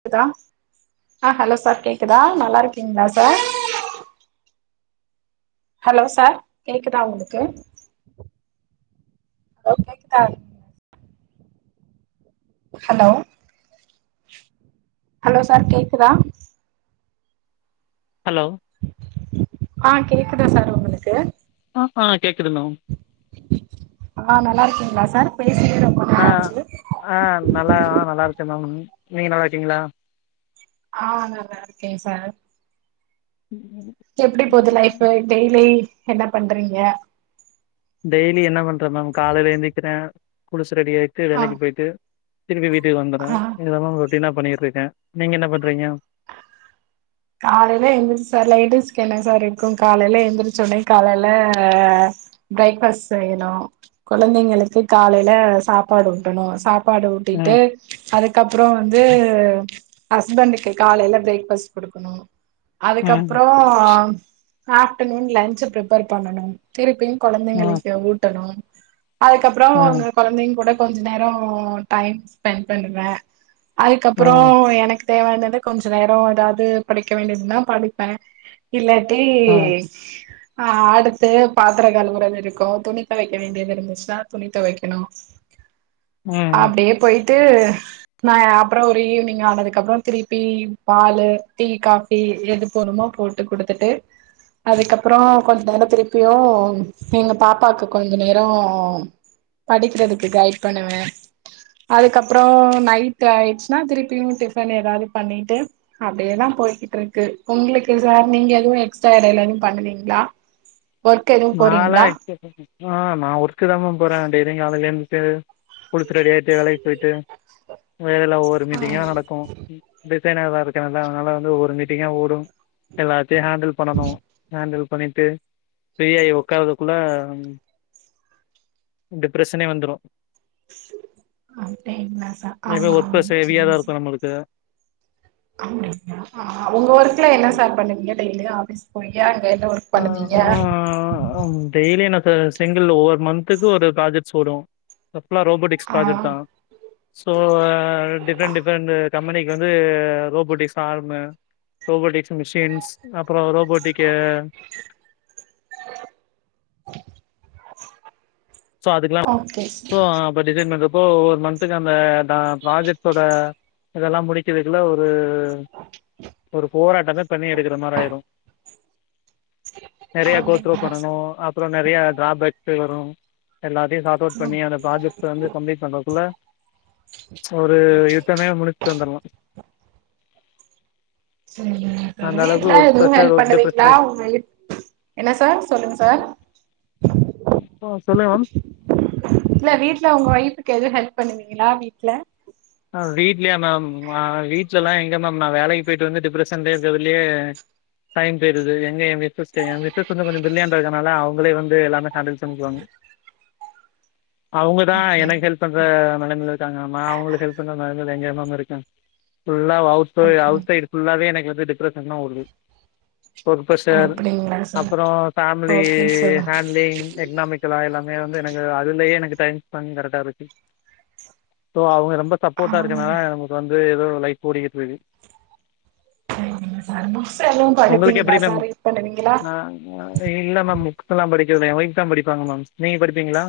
க்குதா அ hello sir கேக்குதா நல்லா இருக்கீங்ளா சார் ஹலோ சார் கேக்குதா உங்களுக்கு ஹலோ கேக்குதா ஹலோ ஹலோ சார் கேக்குதா ஹலோ ஆ கேக்குதா சார் உங்ளுக்கு ஆ ஆ கேக்குது மேம் ஆ நல்லாருக்கீங்ளா சார் பேசீட்ருந்தோ அ அ நல்லா அ நல்லா இருக்க மேம் நீங்க நல்லா இருக்கீங்ளா ஆ நல்லா இருக்கே சார் ம் ம் எப்டி போது லைஃபு டெய்லி என்ன பண்றீங்க டெய்லி என்ன பண்ற மேம் காலைல எந்திக்கிற குளுச்சு ரெடி ஆய்ட்டு ஆ வேலைக்கு பொய்ட்டு திருப்பி வீட்டுக்கு வந்தர ஆ இதெல்லா ரொட்டீனா பண்ணீட்ருக்க நீங்க என்ன பண்றீங்க காலைல எந்திரிச்சு சார் லேடீஸ்க்கு என்ன சார் இருக்கு காலலல எந்திரிச்ச ஒனே காலைல பிரேக்ஃபஸ்ட் செய்யணு கொழந்தைங்களுக்கு காலைல சாப்பாடு ஊட்டணு சாப் பாடு ஊட்டிட்டு ம் அதுக்கப்றோ வந்து ஹஸ்பண்டுக்கு காலைல ப்ரேக்ஃபஸ்ட் ம் அதுக்கப்றோ ஆஃப்டநூன் லன்ச்சு ப்ரிப்பேர் பண்ணணு திருப்பியு ம் கொழந்தைங்களுக்கு ஊட்டணு அதுக்கப்றோ ம் அவுங்க கொழந்தைங் கூட கொஞ்ச நேரோ டைம் ஸ்பெண் பண்ணுவ அதுக்கப்றோ ம் எனக் தேவாயானத கொஞ்ச நேரோ எதாவ்து படிக்க வேண்டியதுனா படிப்ப இல்லாட்டி ம் ஆ அடுத்து பாத்ர கழுவுரது இருக்கு துணி தொவைக்க வேண்டியது இருந்துச்சுன்னா துணி தொவைக்கணு ம் அப்டே பொயிட் ட்டு நா அப்றோ ஒரு ஈவ்னிங் ஆனதுக்கு அப்றோ திருப்பி பாலு டீ காஃபி எது போட்ணுமோ போட்டு குடுத்துட்டு அதுக்கப்றோ கொஞ்ச நேரோ திருப்பியு எங்க பாப்பாக்கு கொஞ்ச நேரோ படிக்றதுக்கு ஹைட் பண்ணுவ அதுக்கப்றோ நைட் ஆய்ச்சுனா திருப்பியு டிஃபன் எதாது பண்ணீட்டு அப்டியேதா போய்க்கிட்டு இருக்கு உங்ளுக்கு சார் நீங்க எதுவு எக்ஸ்ட்ரா எடைல எதுவு பண்ணுவீங்ளா ஒர்க் எது நாலா போறீங்ளா ஆ நா ஒர்க்குதா மேம் போற டெய்லி காலைல எந்திச்சு குளுச்சு ரெடியாய்ட்டு வேலைக்கு போய்ட்டு வேலைல ஒவ்வொரு ஆ மீட்டிங்கா நடக்கு டிசைனரா இருக்கல்ல அதனால வந்து ஒவ்வொரு மீட்டிங்கா ஓடு எல்லாத்தியு ஹேண்டில் பண்ணணு ஹேண்டில் பண்ணிட்டு ஃப்ரீயாயி உக்காரதுக்குள்ள டிப்ரஷனே வந்துரு அப்டிங்களா சார் ஆ எப்யு ஒர்க்ப்ரெஷர் சேரி ஹெவியாதா சார் இருக்கு நம்ளுக்கு உங்க ஒர்க்ல என்ன சார் பண்ணுவீங்க டெய்லி ஆஃபீஸ் பொய்யா அங்க என்ன ஒர்க் பண்ணுவீங்க அ டெய்லி எனக்கு சிங்கில் ஒவ்வொரு மந்த்துக்கு ஒரு ப்ர்ஜக்ட்ஸ் வரு அ ஃபுல்லா ரோபோட்டிக் ஸ் ஆ ப்ராஜெட்தா ஸோ டிஃப்ரெண்ட் டிஃப்ரெண்ட் கம்பெனிக்கு வந்து ரோபோட்டிக்ஸ்லா ஆர்மு ரோபோட்டிக்ஸ் மிஷின்ஸ் அப்றோ ரோபோட்டிக்கு ஸோ அதுக்கெல்லா ஓகே ஸோ சார் அப்போ டிசைன் பண்றோப்போ ஒவ்வொரு மந்த்துக்கு அந்த ப்ராஜெக்ட்டோட இதெல்லா முடிக்கிறதுக்குல ஒரு ஒரு போராட்டமே பண்ணி எடுக்ற மாரி ஆயிரு நறைய கோத்ரு அப்டிங்களா பண்ணணு சார் அப்றோ நறைய டிரா பேக்ஸ் வரு எல்லாத்தையு சார்ட் அவுட் ம் பண்ணி அந்த ப்ராஜெக்ட்ட வந்து சப்மிட் பண்ணுறக்குள்ள சொரு யுத்தமே முடிச்சிட்டு வந்துடலாம் சரி அந்த அளவுக்கு ஒர்க் வீட்லஎதுவும் ப்ரெஷர் ஹெல்ப் ஒர்க் டிப்ரெஷன் பண்ணுவீங்களா உங்க வீட் என்ன சார் சொல்லுங்க சார் ஆ சொல்லுங்க மேம் இல்ல வீட்ல ஒங்க ஒய்ஃபுக்கு எதுவும் ஹெல்ப் பண்ணுவீங்களா வீட்ல ஆ வீட்லயா மேம் வீட்லலாம் எங்க மேம் நா வேலைக்கு போய்ட்டு வந்து டிப்ரெஷன்லே இருக்கறதுலயே டைம் போய்டுது எங்க என் மிஸஸ் க்கு என் மிஸஸ் வந்து கொஞ்சோ பிரில்லியண்ட்டா இருக்கறனால அவங்களே வந்து எல்லாமே ஹேண்டில்ஸ் பண்ணிக்குவாங்க அவுங்க தான் எனக்கு ஹெல்ப் பண்ற நெலைமைல இருக்காங்க நா அவங்களுக் ஹெல்ப் பன்ற நெலமைல எங்க மேம் இருக்கேன் ஃபுல்லா அவுட்ரு அவுட் சைடு ஃபுல்லாவே எனக்கு வந்து டிப்ரஷன் தான் வருது ஒர்க் ப்ரஷர் அப்டிங்களா சார் அப்புறம் ஃபேமிலி ஓகே சார் ஹேண்ட்லிங் எக்னாமிக்கலாக எல்லாமே வந்து எனக்கு அதுலயே எனக்கு டைம் ஸ்பெண்ட் கரெக்டா இருக்கு சோஅல்ங்க ரொம்ப ஆ சப்போர்ட்டா இருக்கனால நமக்கு வந்து ஏதோ லைஃப் ஓடிக்கிட்டு இருக்கு சரிங்க சார் புக்ஸ் எதும் படிப்பீங்களா சார் ரீட் பண்ணுவீங்களா இல்ல மேம் புக்ஸ் எல்லாம் படிக்கறது இல்ல என் வைஃப் தான் படிப்பாங்க மேம் நீங்க படிப்பீங்களா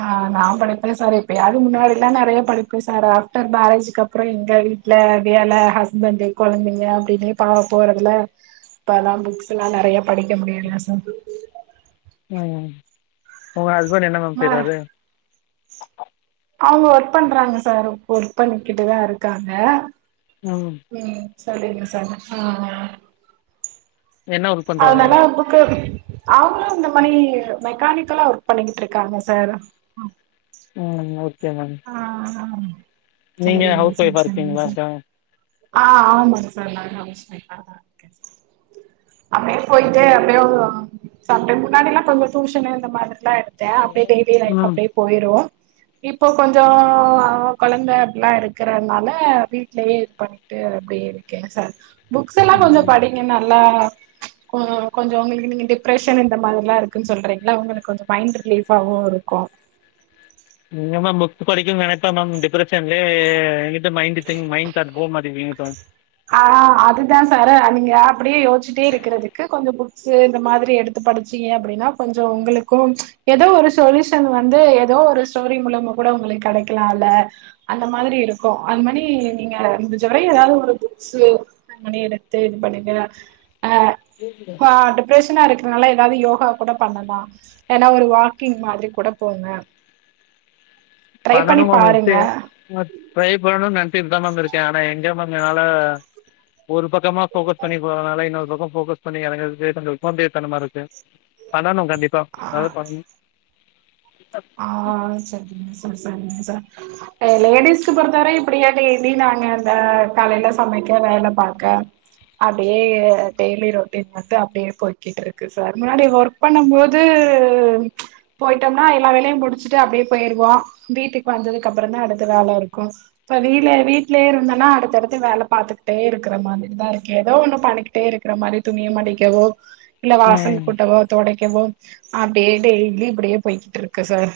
ஆ நா படிப்பேன் சார் இப்ப யாரு முன்னாடி எல்லாம் நெறைய படிப்பேன் சார் ஆஃப்டர் மேரேஜ்க்கு அப்றோ எங்க வீ ட்ல வேல ஹஸ்பண்டு கொழந்தைங்க அப்படின்னே பால போறதுல இப்பல்லாம் புக்ஸ் எல்லாம் நெறைய படிக்க முடியல சார் ம் ஒங்க ஹஸ்பண்ட் என்ன மேம் ம செய்றாரு அவங்க ஒர்க் பண்றாங்க சார் ஒர் ஒர்க் பண்ணிக்கிட்டு தான் இருக்காங்க ம் ம் சரிங்க சஜசன் என்ன ஒர்க் பண்ணுறாங்க அதனாலா புக்கு அவ்ங்களும் இந்த மணி மெக்கானிக்கலா ஒர்க் பண்ணிக்கிட்டு இருக்காங்க சார் ம் ஓகே மேம் ஆஹ் செரி நீங்கள் செரி ஹவுஸ் செரி ஒய்ஃபாக செரிங்க இருக்கீங்களா சர் அதான் ஆ ஆமாங்க சார் நா ஹவுஸ் வைஃப் தா நா அப்டியே போய்ட்டு எப்பயோ சம்டைம் முன்னாடி எல்லாம் கொஞ்சோ டூஷன்ல இந்த மாதிரி எல்லாம் எடுத் த அப்யே டெய்லி டெய்லி லைஃப் ம் அப்டியே போயிரும் இப்போ கொஞ்சோ கொழந்த அப்டிலாம் இருக்கறனால வீடிலயே இது பண்ணி ட்டு அப்டியே இருக்கேன் சார் புக்ஸ் எல்லாம் கொஞ்சோ படிங்க நல்லா கொஞ்சோ ஒங்களுக்கு நீங்க டிப்ரெஷன் இந்த மாதிரிலாம் இருக்குனு சொல்றீங்கள உங்களுக்கு கொஞ்சோ மைண்ட் ரிலீஃபாவும் இருக்கும் எங்க மேம் புக்ஸ்படிக்கனும் நெனைப்பேன் மேம் டிப்ரெஷன்லே இங் க்கிட்டு மைண்ட் த் மைண்ட் தாட் போக மாட்டீங்கு இப்ப ஆ அதுதான் சாரே நீங்க அப்டியே யோசிச்சிட்டே இருக்கறதுக்கு கொஞ்சோ புக்ஸ்சு இந்த மாரி எடுத்து படிச் சீங்க அப்படின்னா கொஞ்சோம் ஒங்களுக்கும் ஏதோ ஒரு சொல்யூஷன் வந்து ஏதோ ஒரு ஸ்டோரி மூலமா கூட உங்களுக்கு கடைக்கலாம்ல்ல அந்த மாதிரி இருக்கும் அது மாரி நீங்க முடிஞ்சவரையும் ஏதாது ஒரு புக் ஸோ அந்த மணி எடுத்து இது பண்ணுங்க அ பா டிப்ரெஷனா இருக்கறனால ஏதாது யோகா கூட பண்ணலாம் ஏன்னா ஒரு வாக்கிங் மாதிரி கூட போங்க ட்ரை பண்ணி பண்ணணும் மேம் பாருங்க எப்படி ட்ரை பண்ணணும்னு நெனச்சிட்டு தான் மேம் இருக்கேன் ஆனா எங்க மேம் என்னால ஒரு பக்கமா ஃபோக்கஸ் பண்ணி போறதுனால இன்னொரு பக்கம் ஃபோக்கஸ் பண்ணி எறங்கர்துக்கு கொஞ்சோ சோம்பேறி தனமாருக்கும் பண்ணணும் கண்டிப்பா அத பன் ஆ செரி செரிங் செரி செரிங்க சார் ஆ லேடிஸ்க்கு பொறுத்தவரை இப்டியே நீ இனி நாங்க இந்த காலில சமைக்க வேல பாக்க அப்டியே டெய்லி ரொட்டீன் மட்டு அப்டியே போய்க்கிட்டுருக்கு சார் முன்னாடி ஒர் க் பண்ணும் போது போயிட்டோம்னா எல்லா வேலை யு முடிச்சுட்டு அப்டியே போய்ருவோ வீட்டுக்கு வந்ததுக்கு அப்புற தா அடுத்த வேல இருக்கு இப்ப வீல வீட்லயே இருந்தன்னா அடுத்தடுத்து வேல பாத்துக்கிட்டே இருக்கிற மாதிரிதா இருக்கு ஏதோ ஒண்ணு பண்ணிக் கிட்டே இருக்கிற மாரி துணிய மடிக்கவோ இல்ல வாசல் ம் கூட்டவோ தொடைக்கவோ அப்டியே டெய்லி இப்டியே போய்கிட்டுருக்கு சார்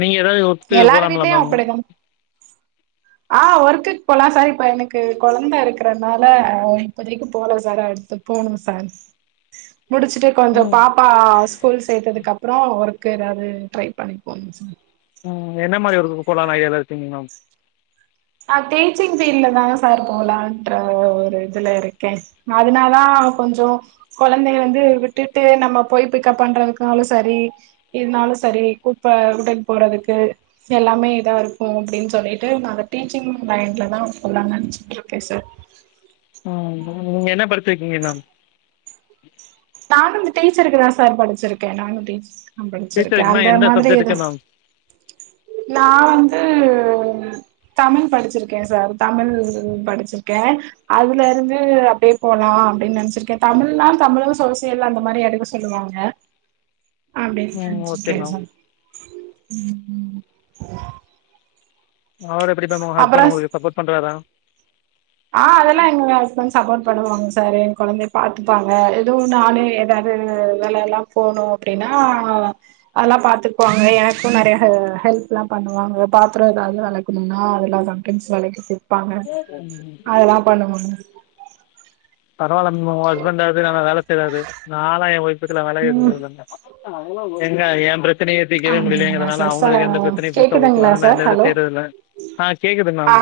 நீங்கள் ஏதாவது ஒர்க்கு எல்லார் போகலாம்ல வீட்லயு மேம் அப்டிதா ஆ ஒர்க்குக்கு போலா சார் இப்ப எனக்கு கொழந்தை இருக்கறனால இப்போதைக்கு போல சார் அடுத்து போணு சார் முடிச்சுட்டு கொஞ்சொ ம் பாப்பா ஸ்கூல் சேத்ததுக்கு அப்புறோ ஒர்க்கு ஏதாது ட்ரை பண்ணி போணு சா ம் என்ன மாரி ஒர்க்கு போலானு ஐடியால இருக்கீங்க மேம் ஆ டீச்சிங் ஃபீல்ட்ல தா சார் போலான்ற ஒரு இதுல இருக்கே அதுனாதா கொஞ்சோ கொழந்தைைய வந்து விட்டுட்டு நம்ம போய் பிக்கப் பண்றதுக்குனாலு சரி இதுனாலு சரி கூப்ப விட்டுட்டு போறதுக்கு எல்லாமே இதா இருக்கு அப்டின்னு சொல்லிட்டு நாங்க டீச்சிங் லைன்ல தா போலான்னு நெனச்சிட்டு இருக்கே சார் ம் ம் நீங்க என்ன படிச்சிருக்கீங்க மேம் நானு இந்த டீச்சருக்கு தா சார் படிச்சிருக்கே நானு டீச் நா படிச்சிருக்கே டீச்சருக்குன்னா அந்த எந்த மாதிரி இது சப்ஜெக்ட்டுக்கு மேம் நா வந்து தமிழ் படிச்சிருக்கே சார் தமிழ் படிச்சிருக்கே அதுல இருந்து அப்டியே போலா அப்டின்ன நெனைச்சிருக்கே தமிழ்னா தமிழ் சோசியல் அந்த மாரி எடுக்க சொல்லுவாங்க அப்டின்னு ம் ஓகே நெனச்சிருக்கே மேம் சார் ம் ம் அவுரு எப்டி மேம் உங்க ஹஸ்பண்ட் அப்பறோ உங்களுக்கு சப்போர்ட் பன்றாரா ஆ அதெல்லா எங்க ஹஸ்பண்ட் சப்போர்ட் பண்ணுவாங்க சார் எ கொழந்தைய பாத்துப்பாங்க எதுவு நானே ஏதாது வேலைல போனு அப்டின்னா அதெல்லா பாத்துப்பாங்க எனக்கு நெறைய ஹெ ஹெல்ப்லா பண்ணுவாங்க பாத்திரோ ஏதாது வெளக்கணுனா அதெலா ப திங்க்ஸ் வெளக்கி குப்பாங்க ம் அதெல்லா பண்ணுவாங்க பரவால ம் உ ஹஸ்பண்டாவது நம்ம வேலை செய்றாரு நாலா எல்லா எ வைஃப்க்கு வேலையே ம் செஞ்சதில்ல ஏங்க எ பிரச் சனைய தீக்கவே ஆமாங்களா முடியலைங்கறதுனால சார் சார் அவங்களுக்கு எந்த பிரச்சனையு கேக்குதுங்களா சார் [unintelligible] ஹலோ செய்யறதில்ல ஆ கேக்குது மேம் ஆ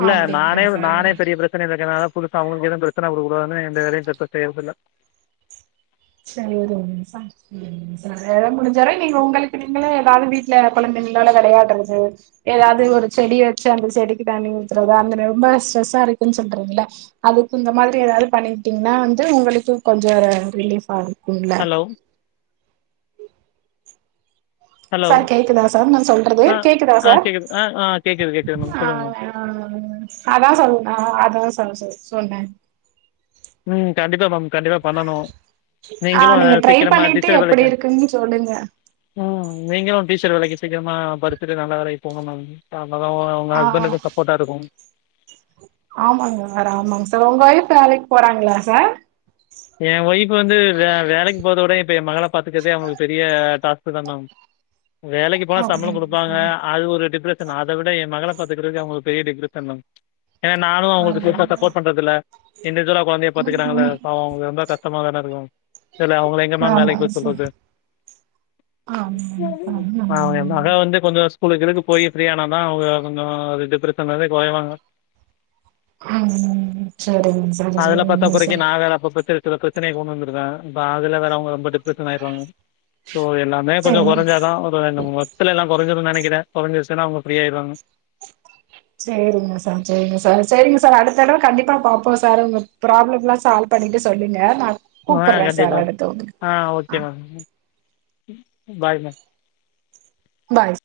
இல்ல அப்டிங்களா நானே நானே சார் பெரிய பிரச் சனைல இருக்கனால புதுசா அவுங்களுக்கு எதுவு பிரச்சனை குடுக்கக்கூடாதுனு எந்த வேலையு [unintelligible] செய்றதில்ல சரி வுடுங்க மிஸ் ஆயிருச்சு ம் [unintelligible] முடிஞ்சளவு நீங்க உங்களுக்கு நீங்களே ஏதாவது வீட்டுல கொழந்தைங்களோட வெளையாடுறது ஏதாது ஒரு செடிய வச்சு அந்த செடிக்கு தண்ணி ஊத்துறதா அந்த ரொம்ப ஸ்ட்ரெஸ்ஸா இருக்குன்னு சொல்றீங்கள அதுக்கு இந்த மாதிரி ஏதாது பண்ணிக்ட்டீங்கன்னா வந்து உங்களுக்கு கொஞ்சோ ரிலீஃபா இருக்கு லோ ஹலோ சார் கேக்குதா சார் நா சொல்றது ஆ கேக்குதா ஆ சார் கேட்குது ஆ ஆ கேட்குது கேட்குது மேம் ஆ சொல்லுங்கள் ஆ அத சொல்ற அத சொல் சொல் சொன்ன ம் கண்டிப்பா மேம் கண்டிப்பா பண்ணணு ஆ நீங்க ட்ரை பண்ணிட்டு எப்டி வேலைக்கு இருக்குன்னு சொல்லுங்க ம் நீங்களு டீச்சர் வேலைக்கு சீக்கிரமா படிசிட்டு நல்ல வேலைக்கு போங்க மேம் அப்பதா உங்க ஆ ஹஸ்பண்டுக்கு சப்போட்டா இருக்கு ஆமாங்க வேற ஆமாங்க சார் உங்க ஒய்ஃப் வேலைக்கு போறாங்ளா சார் ஏ ஒய்ஃப்பு வந்து வே வேலைக்கு போறத விட இப்ப என் மகளை பாத்துக்கற்தே அவுங்களுக்கு பெரிய டாஸ்கு தா மேம் வேலைக்கு போனா சம்பள அப்டிங்களா குடுப்பாங்க அது ஒரு டிப்ரஸ் ஸன் அத விட எ மகளை பாத்துக்கறதே அவுங்களுக்கு பெரிய டிப்ரெஷன் மேம் எனா நானு அவங்களுக்கு பெருசா அப்டிங்களா சப்போர்ட் பண்றதுல்ல இண்டிஜுவலா கொழந்தைய பாத்துகிறாங்கில்ல ம் பாவோ அவுங்க ரொம்ப கஷ்டமா தானே இருக்கு இதுல அவுங்கள எங்கே மேம் வேலைக்கு ஆமாங்க போக சார் சொல்றது ஆமாங்க ஆ எ மக வந்து கொஞ்சோ ஸ்கூலுக்கு கீலுக்கு போயி ஃப்ரீயானா தா அவுங்க கொஞ்சோ அது டிப்ரஷன்லிருந்தே கொறைவாங்க ம் ம் சேரிங்க அதுல பத்தா குறைக்கி நா வேற அப்பப்ப சில சில பிரச்சனைய கொண்டு வந்திருதே இப்ப அதுல வேற அவுங்க ரொம்ப டிப் ரஷன் ஆயிருவாங்க சோ எல்லாமே கொஞ்சோ கொறைஞ்சா தா இன்னு ரெண்டு மூணு வர்ஷ்துல எல்லா கொறஞ்சிருன்னு நெனைக்கிறே கொறஞ்சிருச்சீன்னா அவுங்க ப்ரீயாயிருவாங்க சேரிங்க சார் சேரிங்க சார் சேரிங்க சார் அடுத்தடவ கண்டிப்பா பாப்போ சார் உங்க ப்ராப்ளம் எல்லா சால் பண்ணீட்டு சொல்லுங்க நா ஆ கூப்பட்றே சார் கண்டிப்பா அடுத்து உங்களுக்கு ஆ ஓகே ஆ மேம் பாய் மேம் பாய்